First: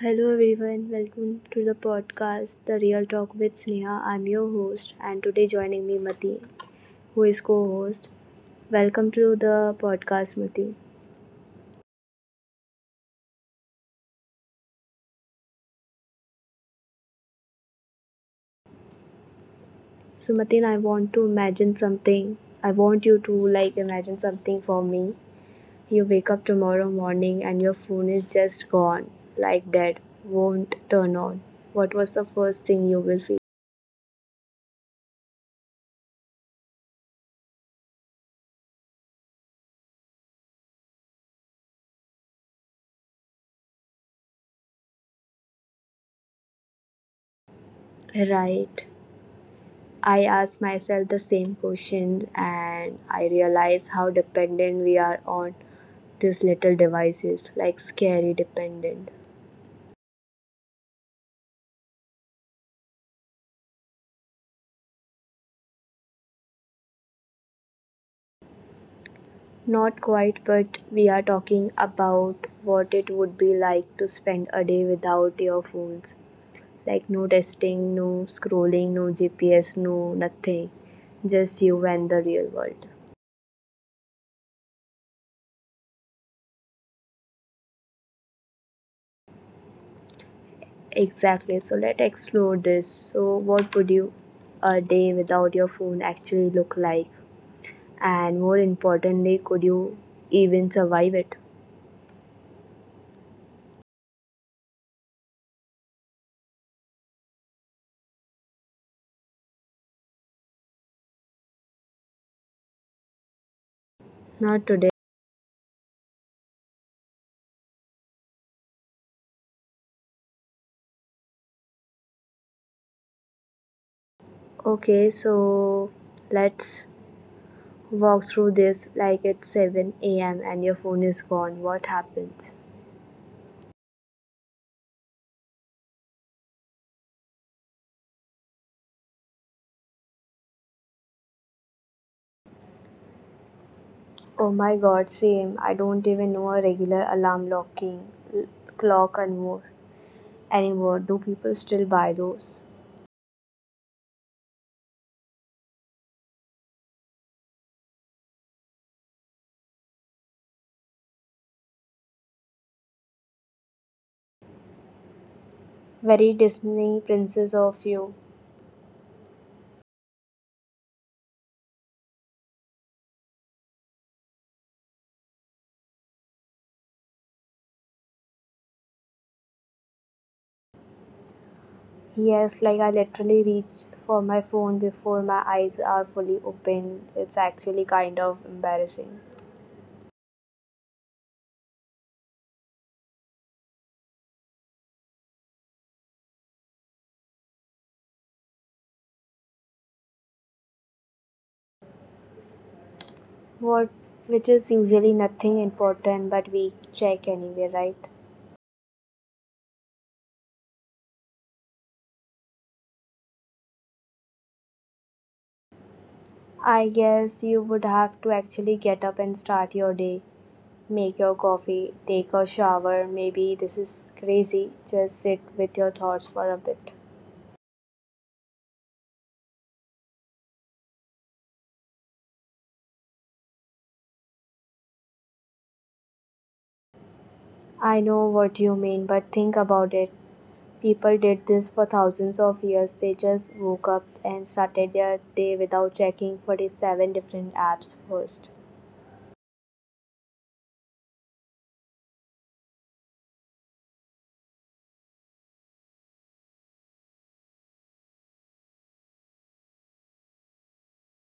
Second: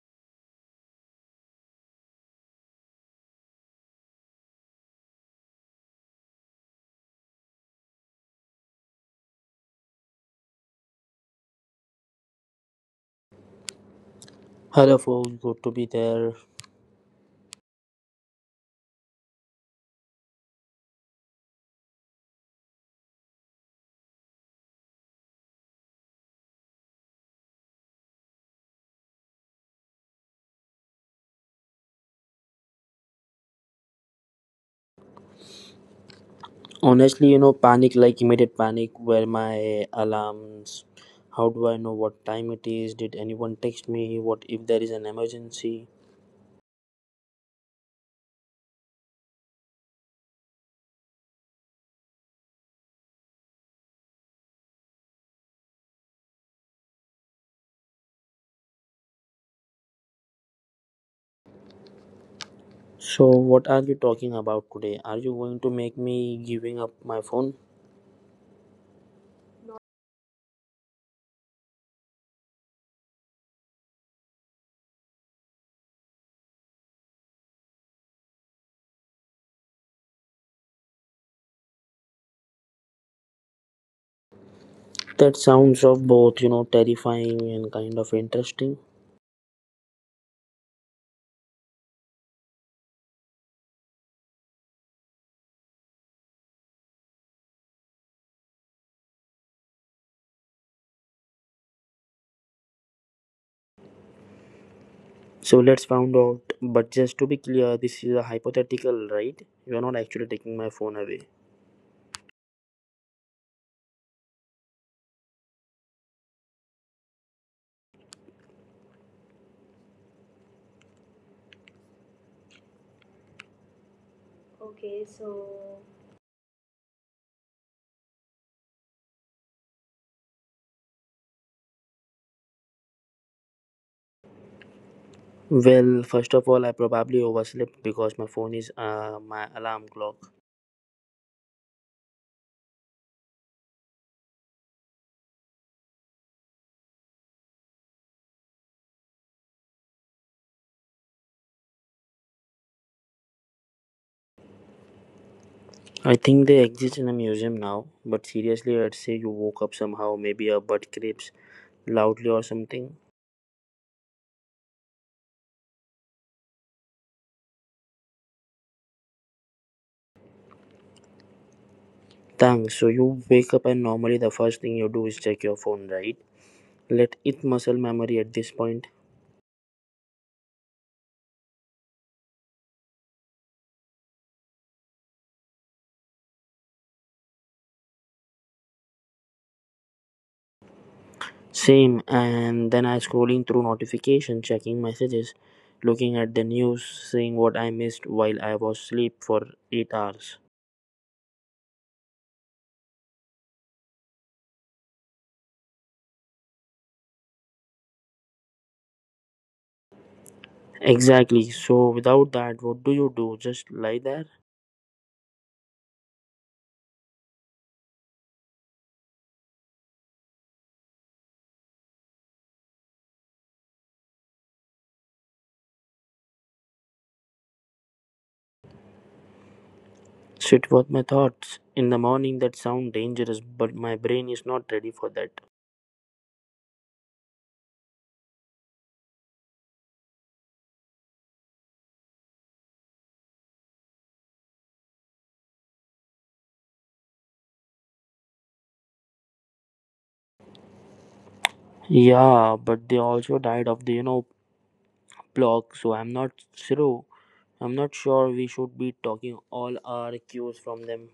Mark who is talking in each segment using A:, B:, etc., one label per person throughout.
A: Hello everyone, welcome to the podcast The Real Talk with Sneha. I'm your host and today joining me Mati, who is co-host. Welcome to the podcast Mati.
B: Hello, folks. Good to be there.
A: So Matin, I want to imagine something. I want you to imagine something for me. You wake up tomorrow morning and your phone is just gone like that. Won't turn on. What was the first thing you will feel?
B: Panic, like immediate panic. Where my alarms? How do I know what time it is? Did anyone text me? What if there is an emergency?
A: Right. I ask myself the same questions and I realize how dependent we are on these little devices, like scary dependent.
B: So, what are we talking about today? Are you going to make me giving up my phone?
A: Not quite, but we are talking about what it would be like to spend a day without your phones. Like no testing, no scrolling, no GPS, no nothing. Just you and the real world.
B: That sounds of both, terrifying and kind of interesting.
A: Exactly. So let's explore this. So, what would you a day without your phone actually look like? And more importantly, could you even survive it?
B: So let's find out. But just to be clear, this is a hypothetical, right? You are not actually taking my phone away.
A: Not today. Okay,
B: Okay,
A: so
B: so
A: let's walk through this, like it's 7 a.m. and your phone is gone. What happens?
B: well, first of all, I probably overslept because my phone is my alarm clock.
A: Oh my god, same. I don't even know a regular alarm locking clock anymore. Do people still buy those?
B: I think they exist in a museum now, but seriously, I'd say you woke up somehow, maybe a butt creeps loudly or something.
A: Very Disney princess of you.
B: Thanks. So you wake up, and normally the first thing you do is check your phone, right? Let it muscle memory at this point.
A: Yes, like I literally reach for my phone before my eyes are fully open. It's actually kind of embarrassing.
B: Same, and then I scrolling through notification, checking messages, looking at the news, seeing what I missed while I was asleep for 8 hours.
A: What? Which is usually nothing important, but we check anyway, right?
B: Exactly. So without that, what do you do? Just lie there?
A: I guess you would have to actually get up and start your day. Make your coffee, take a shower, maybe, this is crazy, just sit with your thoughts for a bit.
B: Sit with my thoughts. In the morning, that sound dangerous, but my brain is not ready for that.
A: I know what you mean, but think about it. People did this for thousands of years. They just woke up and started their day without checking 47 different apps first.
B: Yeah, but they also died of the block, so I'm not sure. I'm not sure we should be talking all our cues from them.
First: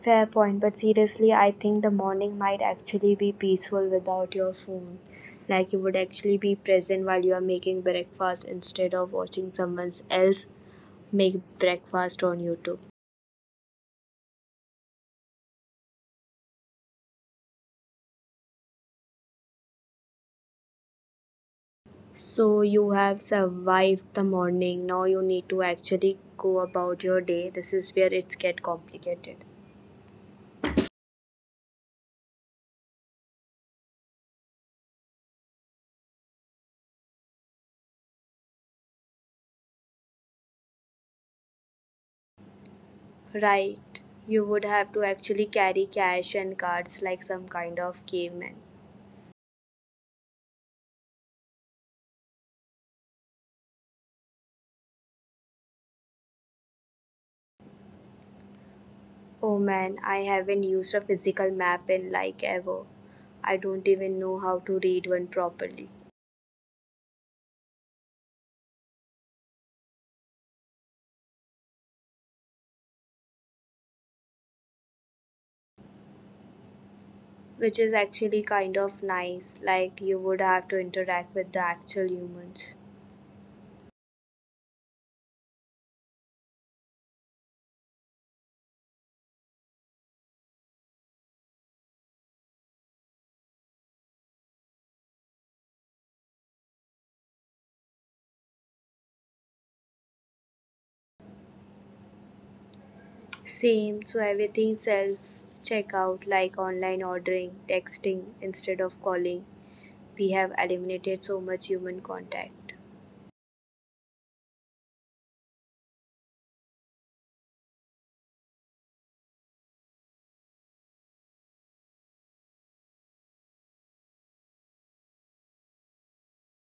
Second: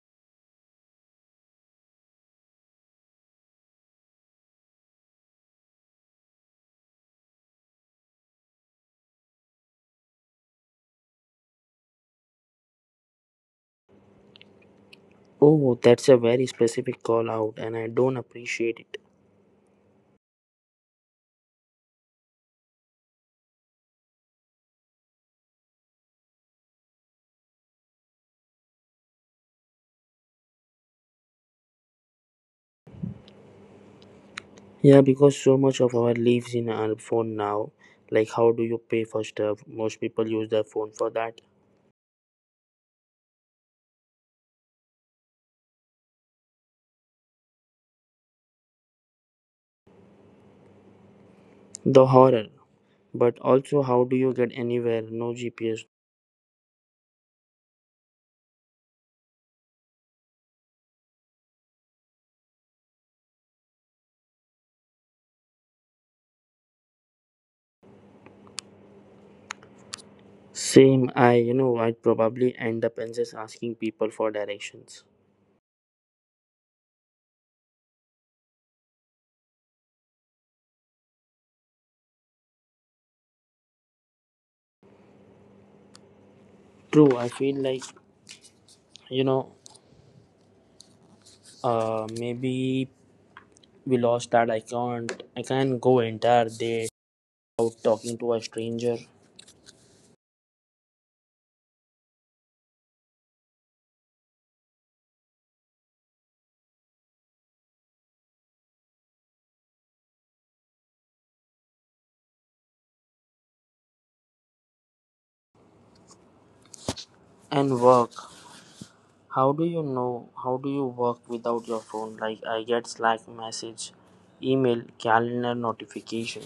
A: Fair point, but seriously, I think the morning might actually be peaceful without your phone. Like you would actually be present while you are making breakfast instead of watching someone else make breakfast on YouTube.
B: Oh, that's a very specific call out, and I don't appreciate it.
A: So you have survived the morning. Now you need to actually go about your day. This is where it's get complicated.
B: Yeah, because so much of our lives in our phone now. Like, how do you pay for stuff? Most people use their phone for that.
A: Right. You would have to actually carry cash and cards like some kind of caveman.
B: The horror. But also, how do you get anywhere? No GPS.
A: Oh man, I haven't used a physical map in like ever. I don't even know how to read one properly.
B: Same, I you know I'd probably end up and just asking people for directions.
A: Which is actually kind of nice, like you would have to interact with the actual humans.
B: True, I feel like, you know maybe we lost that. I can't go entire day without talking to a stranger.
A: Same, so everything self checkout, like online ordering, texting instead of calling. We have eliminated so much human contact.
B: And work, how do you work without your phone? Like, I get Slack message, email, calendar notification.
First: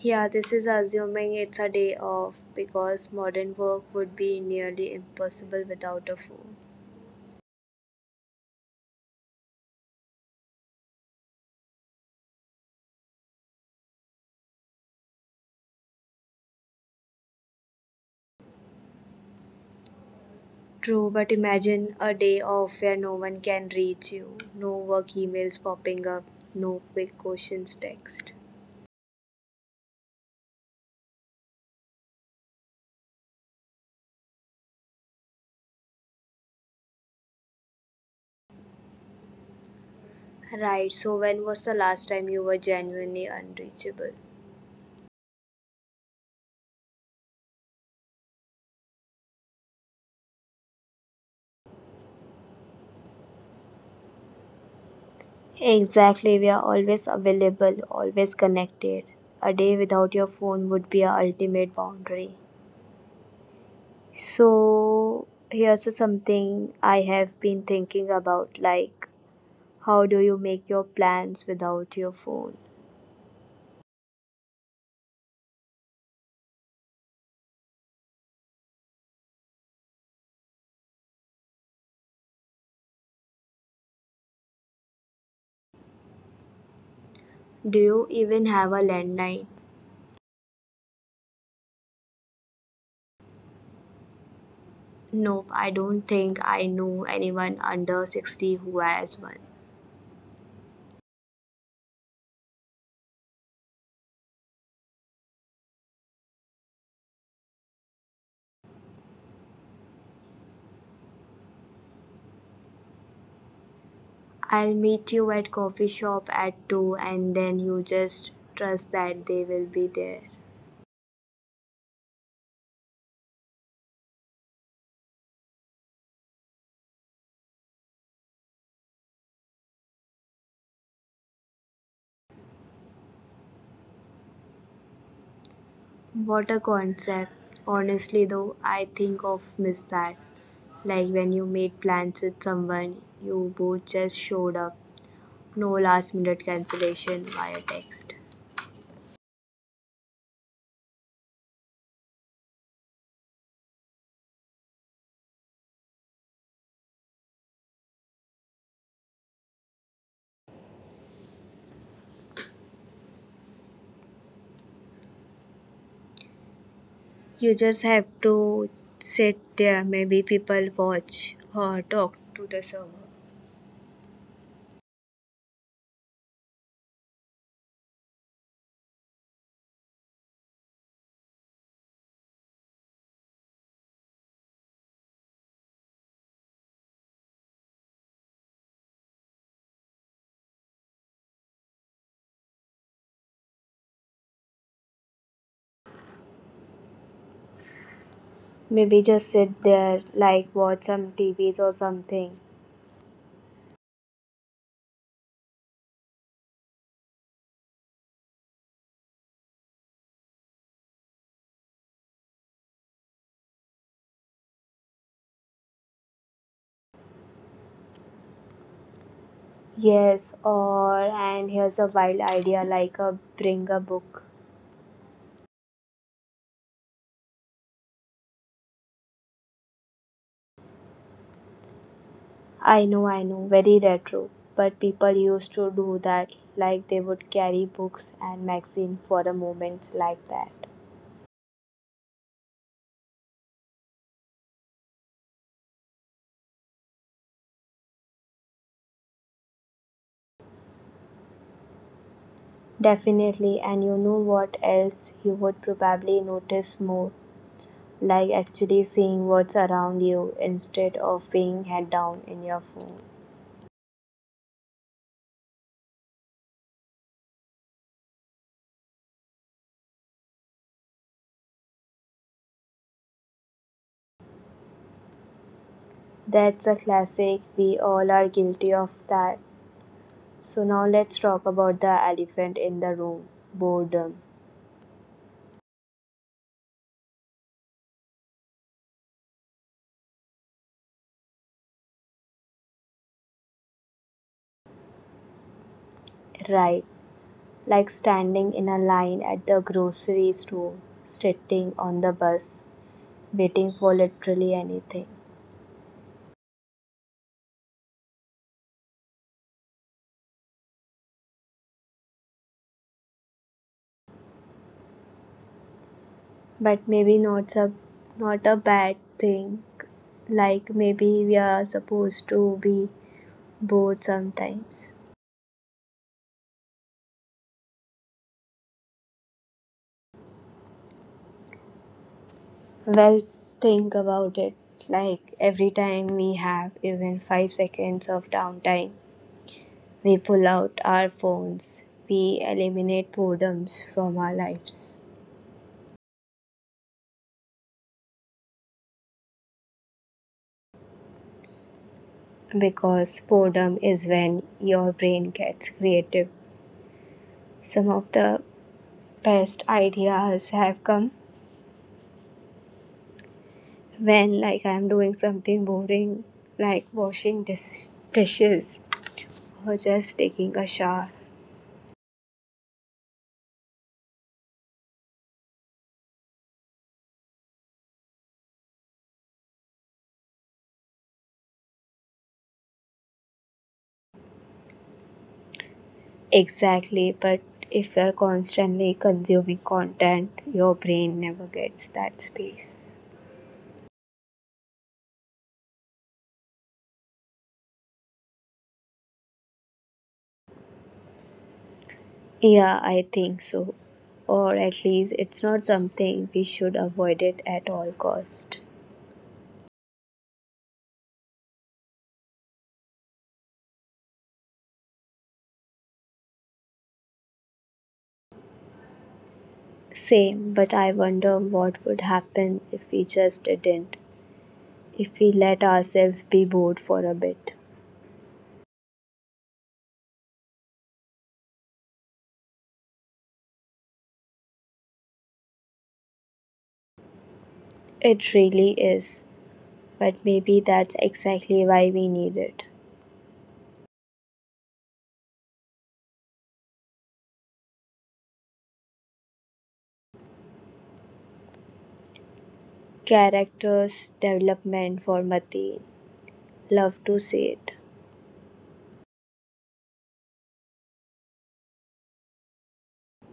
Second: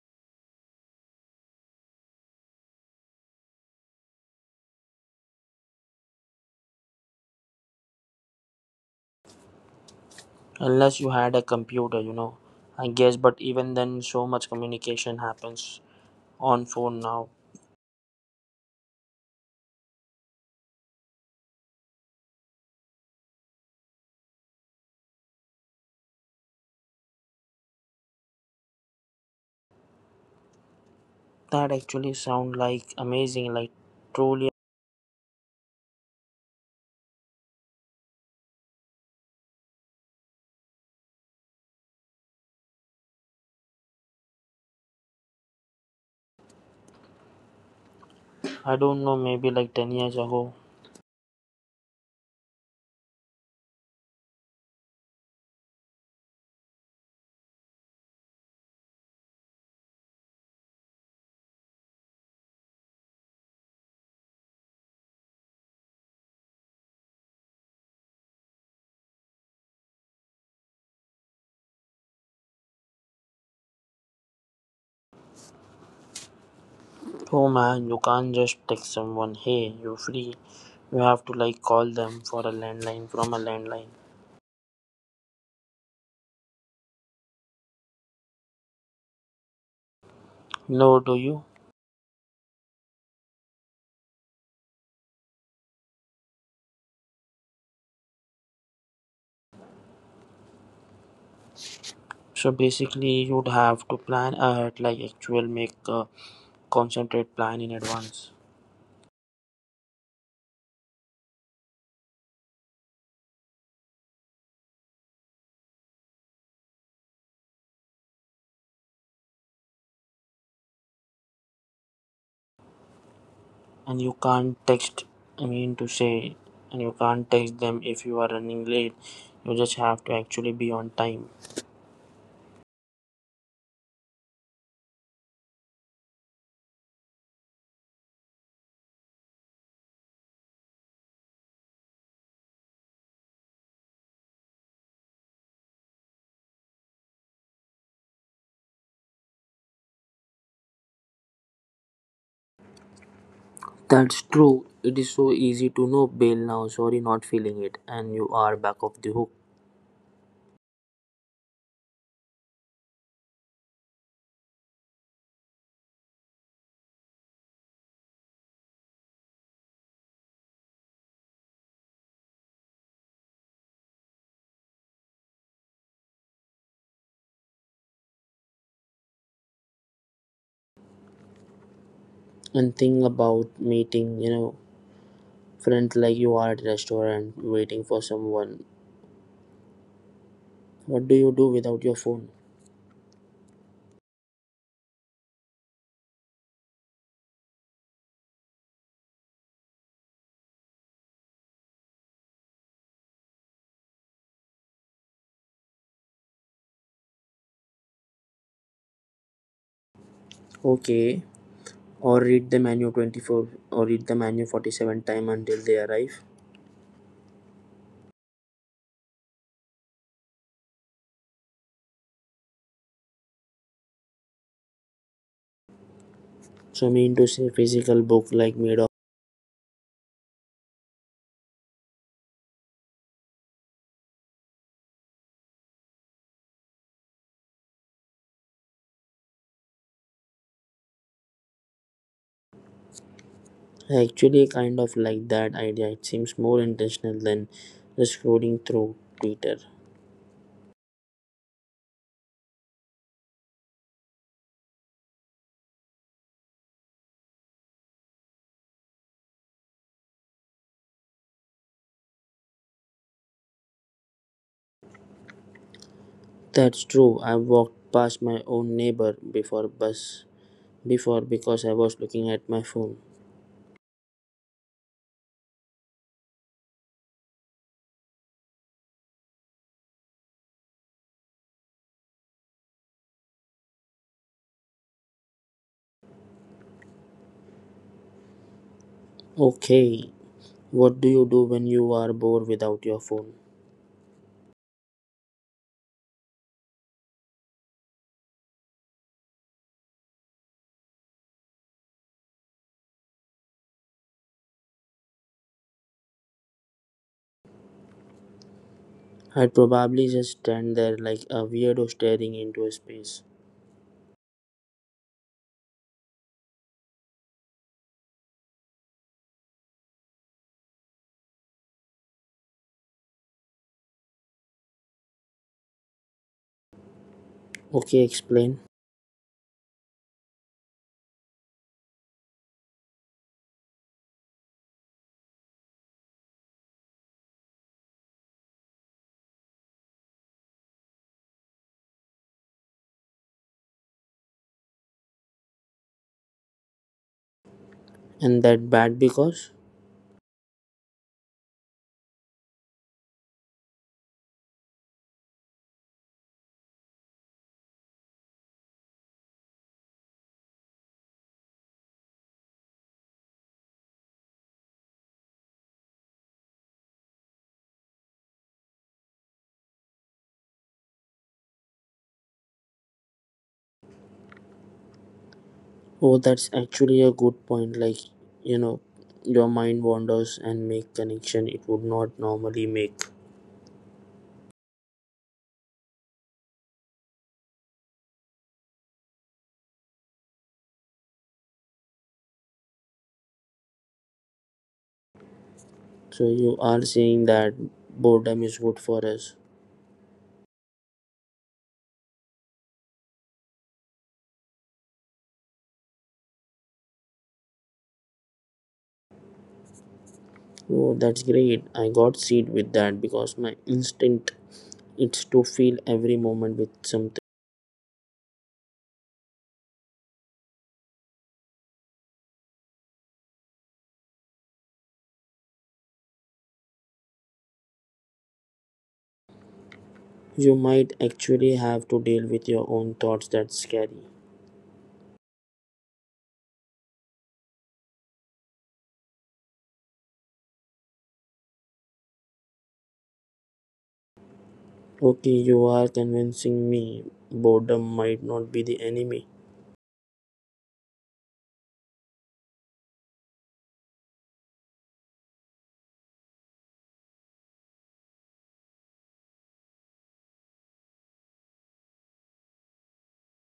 A: Yeah, this is assuming it's a day off, because modern work would be nearly impossible without a phone.
B: Unless you had a computer, I guess, but even then, so much communication happens on phone now.
A: True, but imagine a day off where no one can reach you, no work emails popping up, no quick questions text.
B: That actually sound like amazing, like truly.
A: Right, so when was the last time you were genuinely unreachable?
B: I don't know, maybe like 10 years ago.
A: Exactly, we are always available, always connected. A day without your phone would be our ultimate boundary. So, here's something I have been thinking about, like, how do you make your plans without your phone?
B: Oh man, you can't just text someone, hey, you free. You have to like call them for a landline from a landline.
A: Do you even have a landline?
B: No, do you?
A: Nope, I don't think I know anyone under 60 who has one.
B: So basically, you'd have to plan ahead, like actual make a concentrate plan in advance.
A: I'll meet you at coffee shop at 2, and then you just trust that they will be there.
B: And you can't text, I mean to say, and you can't text them if you are running late. You just have to actually be on time.
A: What a concept. Honestly though, I think of miss that. Like when you made plans with someone, you both just showed up. No last minute cancellation via text.
B: That's true, it is so easy to know bail now. Sorry, not feeling it, and you are back of the hook.
A: You just have to sit there, maybe people watch or talk to the server.
B: And think about meeting, friends, like you are at a restaurant waiting for someone. What do you do without your phone?
A: Maybe just sit there, like watch some TVs or something.
B: Okay, or read the menu 47 time until they arrive.
A: Yes, or and here's a wild idea, like a bring a book.
B: So, I mean to say, physical book, like made.
A: I know, very retro, but people used to do that. Like they would carry books and magazine for a moment like that.
B: I actually kind of like that idea. It seems more intentional than just scrolling through Twitter.
A: Definitely, and you know what else you would probably notice more, like actually seeing what's around you instead of being head down in your phone.
B: That's true. I walked past my own neighbor before because I was looking at my phone.
A: That's a classic. We all are guilty of that. So now let's talk about the elephant in the room, boredom.
B: Okay, what do you do when you are bored without your phone?
A: Right, like standing in a line at the grocery store, sitting on the bus, waiting for literally anything.
B: I'd probably just stand there like a weirdo staring into a space.
A: But maybe not a bad thing. Like maybe we are supposed to be bored sometimes.
B: Okay, explain.
A: Well, think about it. Like every time we have even 5 seconds of downtime, we pull out our phones. We eliminate boredoms from our lives.
B: And that bad because?
A: Because boredom is when your brain gets creative. Some of the best ideas have come when, like, I'm doing something boring, like dishes or just taking a shower.
B: Oh, that's actually a good point. Like, you know, your mind wanders and make connection it would not normally make.
A: Exactly, but if you're constantly consuming content, your brain never gets that space.
B: So you are saying that boredom is good for us.
A: Yeah, I think so. Or at least it's not something we should avoid it at all cost.
B: Oh, that's great. I got seed with that because my instinct it's to fill every moment with something.
A: Same, but I wonder what would happen if we just didn't, if we let ourselves be bored for a bit.
B: You might actually have to deal with your own thoughts. That's scary.
A: It really is, but maybe that's exactly why we need it.
B: Okay, you are convincing me, boredom might not be the enemy.
A: Characters development for Mati. Love to see it.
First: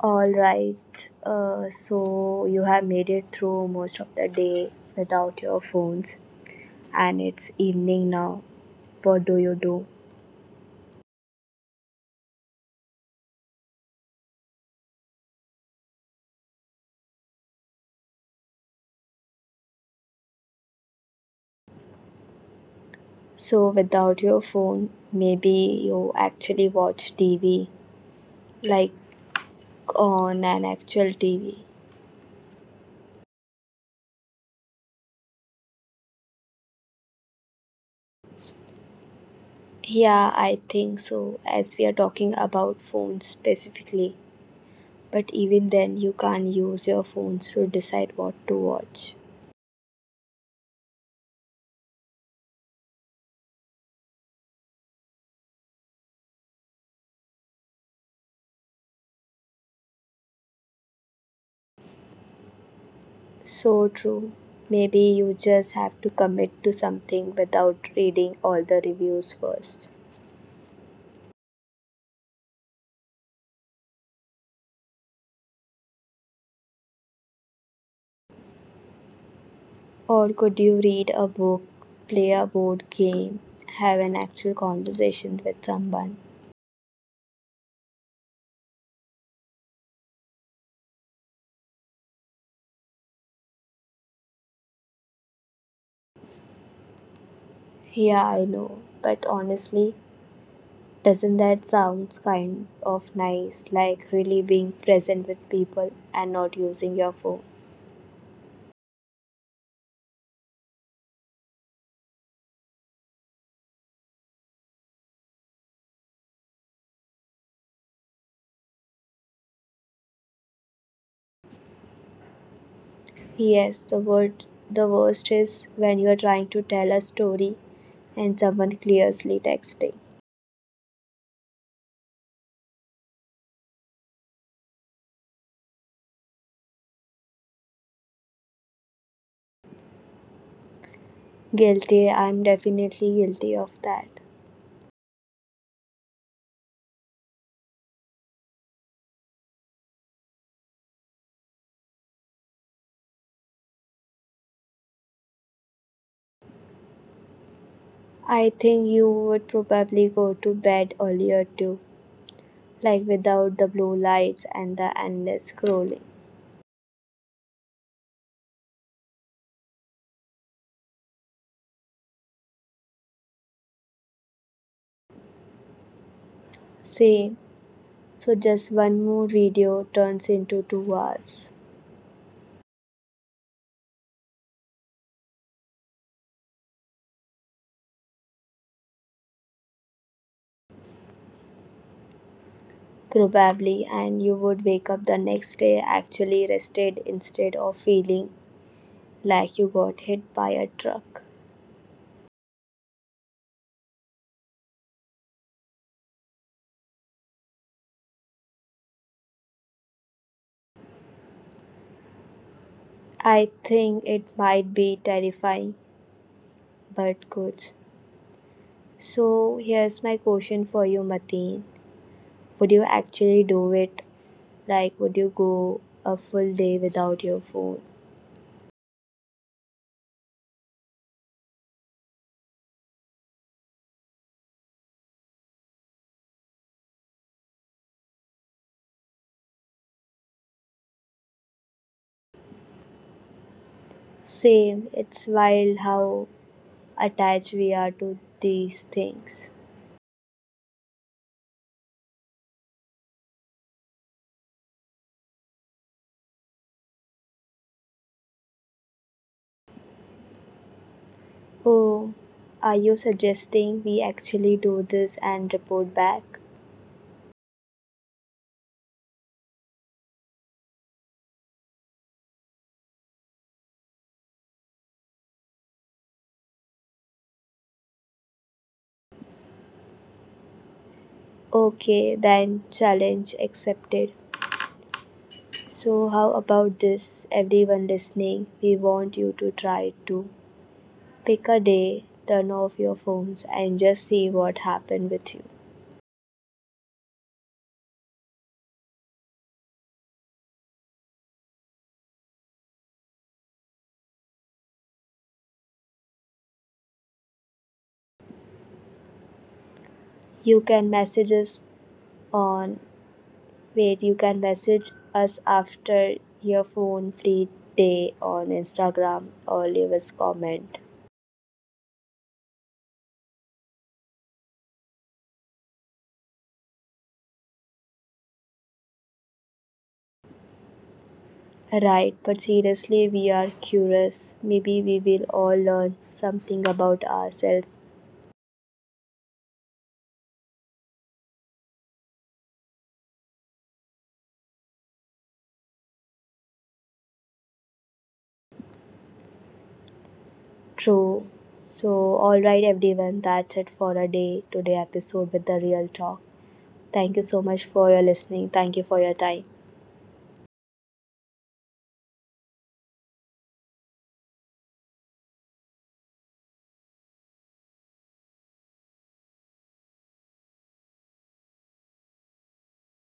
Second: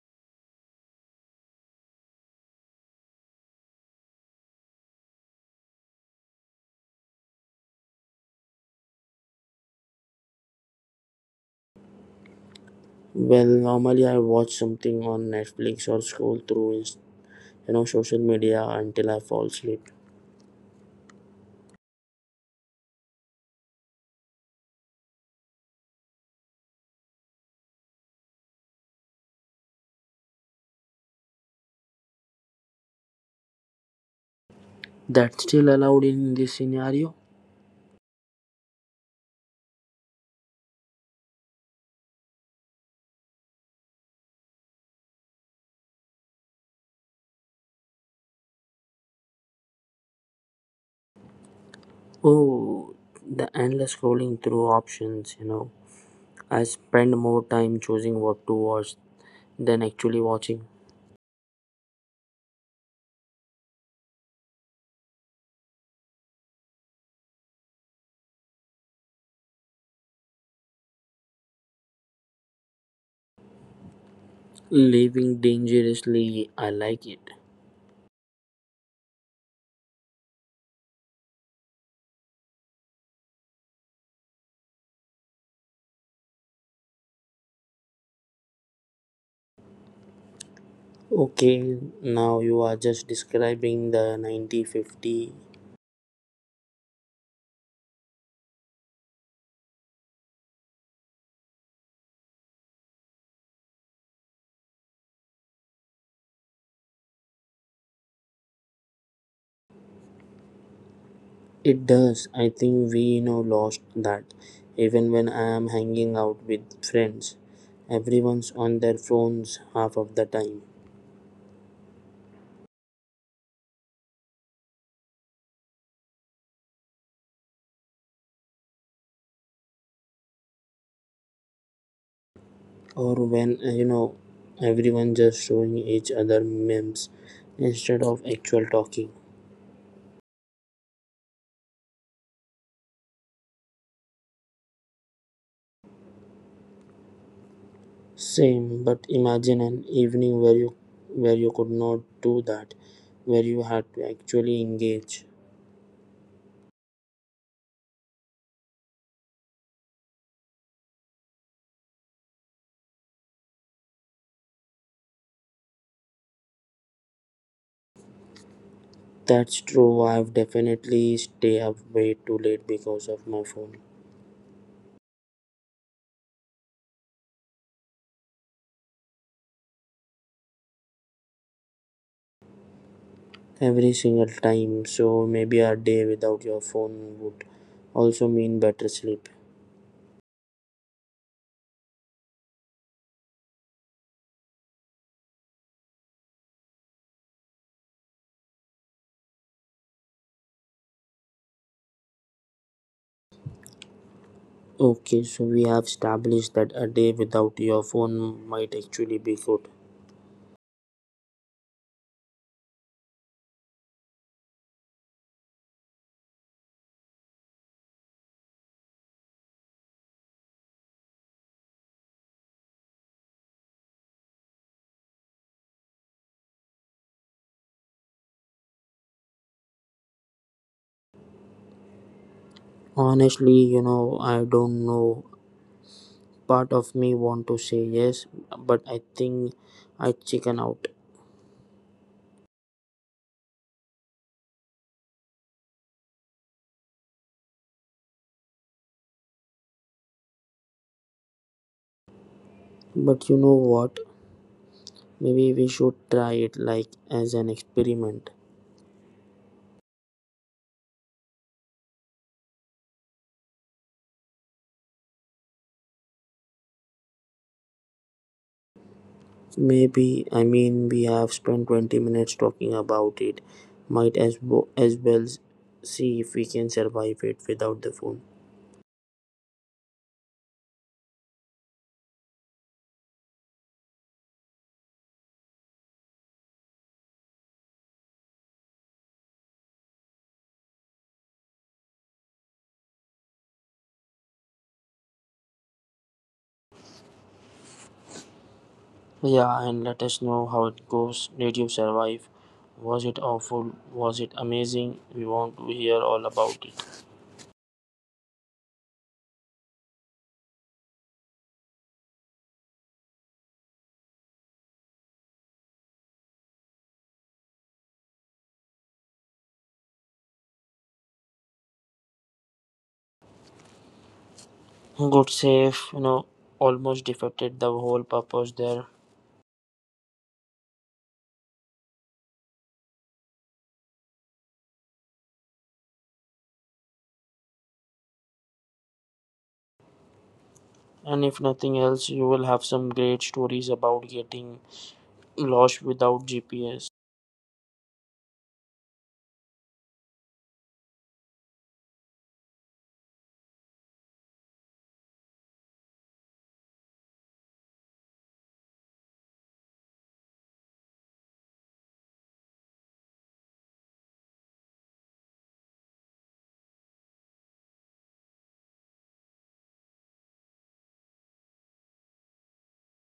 A: All right. So you have made it through most of the day without your phones, and it's evening now. What do you do?
B: Well, normally I watch something on Netflix or scroll through, social media until I fall asleep.
A: So without your phone, maybe you actually watch TV, like on an actual TV.
B: That's still allowed in this scenario.
A: Yeah, I think so, as we are talking about phones specifically. But even then, you can't use your phones to decide what to watch.
B: Oh, the endless scrolling through options, I spend more time choosing what to watch than actually watching.
A: So true. Maybe you just have to commit to something without reading all the reviews first.
B: Living dangerously, I like it.
A: Or could you read a book, play a board game, have an actual conversation with someone?
B: Okay, now you are just describing the 9050.
A: Yeah, I know. But honestly, doesn't that sounds kind of nice? Like really being present with people and not using your phone.
B: It does, I think we you know lost that. Even when I am hanging out with friends, everyone's on their phones half of the time.
A: Yes, the worst is when you are trying to tell a story and someone clearly texting.
B: Or when, everyone just showing each other memes instead of actual talking.
A: Guilty, I'm definitely guilty of that.
B: Same, but imagine an evening where you could not do that, where you had to actually engage.
A: I think you would probably go to bed earlier too, like without the blue lights and the endless scrolling.
B: That's true, I've definitely stay up way too late because of my phone.
A: Same. So just one more video turns into 2 hours.
B: Every single time. So maybe a day without your phone would also mean better sleep.
A: Probably, and you would wake up the next day actually rested instead of feeling like you got hit by a truck.
B: Okay, so we have established that a day without your phone might actually be good.
A: I think it might be terrifying, but good. So here's my question for you, Mateen. Would you actually do it? Like, would you go a full day without your phone?
B: I don't know. Part of me want to say yes, but I think I chicken out.
A: Same, it's wild how attached we are to these things.
B: But you know what? Maybe we should try it, like as an experiment.
A: Oh, are you suggesting we actually do this and report back?
B: Maybe, I mean, we have spent 20 minutes talking about it. Might as see if we can survive it without the phone.
A: Okay, then challenge accepted. So, how about this, everyone listening? We want you to try to pick a day, turn off your phones, and just see what happened with you.
B: Yeah, and let us know how it goes. Did you survive? Was it awful? Was it amazing? We want to hear all about it.
A: You can message us on Wait, You can message us after your phone free day on Instagram or leave us comment.
B: Good save, almost defeated the whole purpose there.
A: Right, but seriously, we are curious. Maybe we will all learn something about ourselves.
B: And if nothing else, you will have some great stories about getting lost without GPS.
A: True. So, alright, everyone, that's it for a day today episode with the real talk. Thank you so much for your listening. Thank you for your time.